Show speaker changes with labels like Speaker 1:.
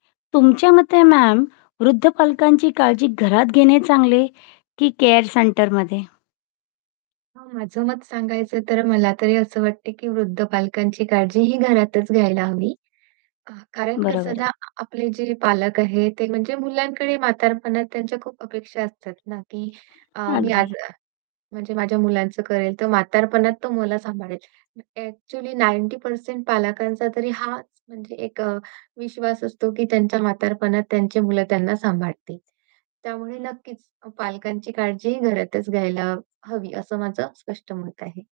Speaker 1: तुमच्या मते मॅम, वृद्ध पालकांची काळजी घरात घेणे चांगले की केअर सेंटरमध्ये?
Speaker 2: हां, माझं मत सांगायचं तर मला तरी असं वाटतं, की वृद्ध पालकांची काळजी ही घरातच घ्यायला हवी. आ कारण कसं
Speaker 1: बरोबर
Speaker 2: ना
Speaker 1: आहे.
Speaker 2: आ आपले जे पालक आहेत, ते म्हणजे मुलांकडे म्हातारपणात त्यांच्या खूप अपेक्षा असतात ना, की अ, मी
Speaker 1: अगदी.
Speaker 2: आज म्हणजे माझ्या मुलांचं करेल, तर म्हातारपणात तो मला सांभाळेल. ॲक्चुअली 90% पालकांचा तरी हाच म्हणजे एक अ, विश्वास असतो, की त्यांच्या म्हातारपणात त्यांची मुलं त्यांना सांभाळतील. त्यामुळे नक्कीच पालकांची काळजी घरातच घ्यायला हवी असं माझं स्पष्ट मत आहे.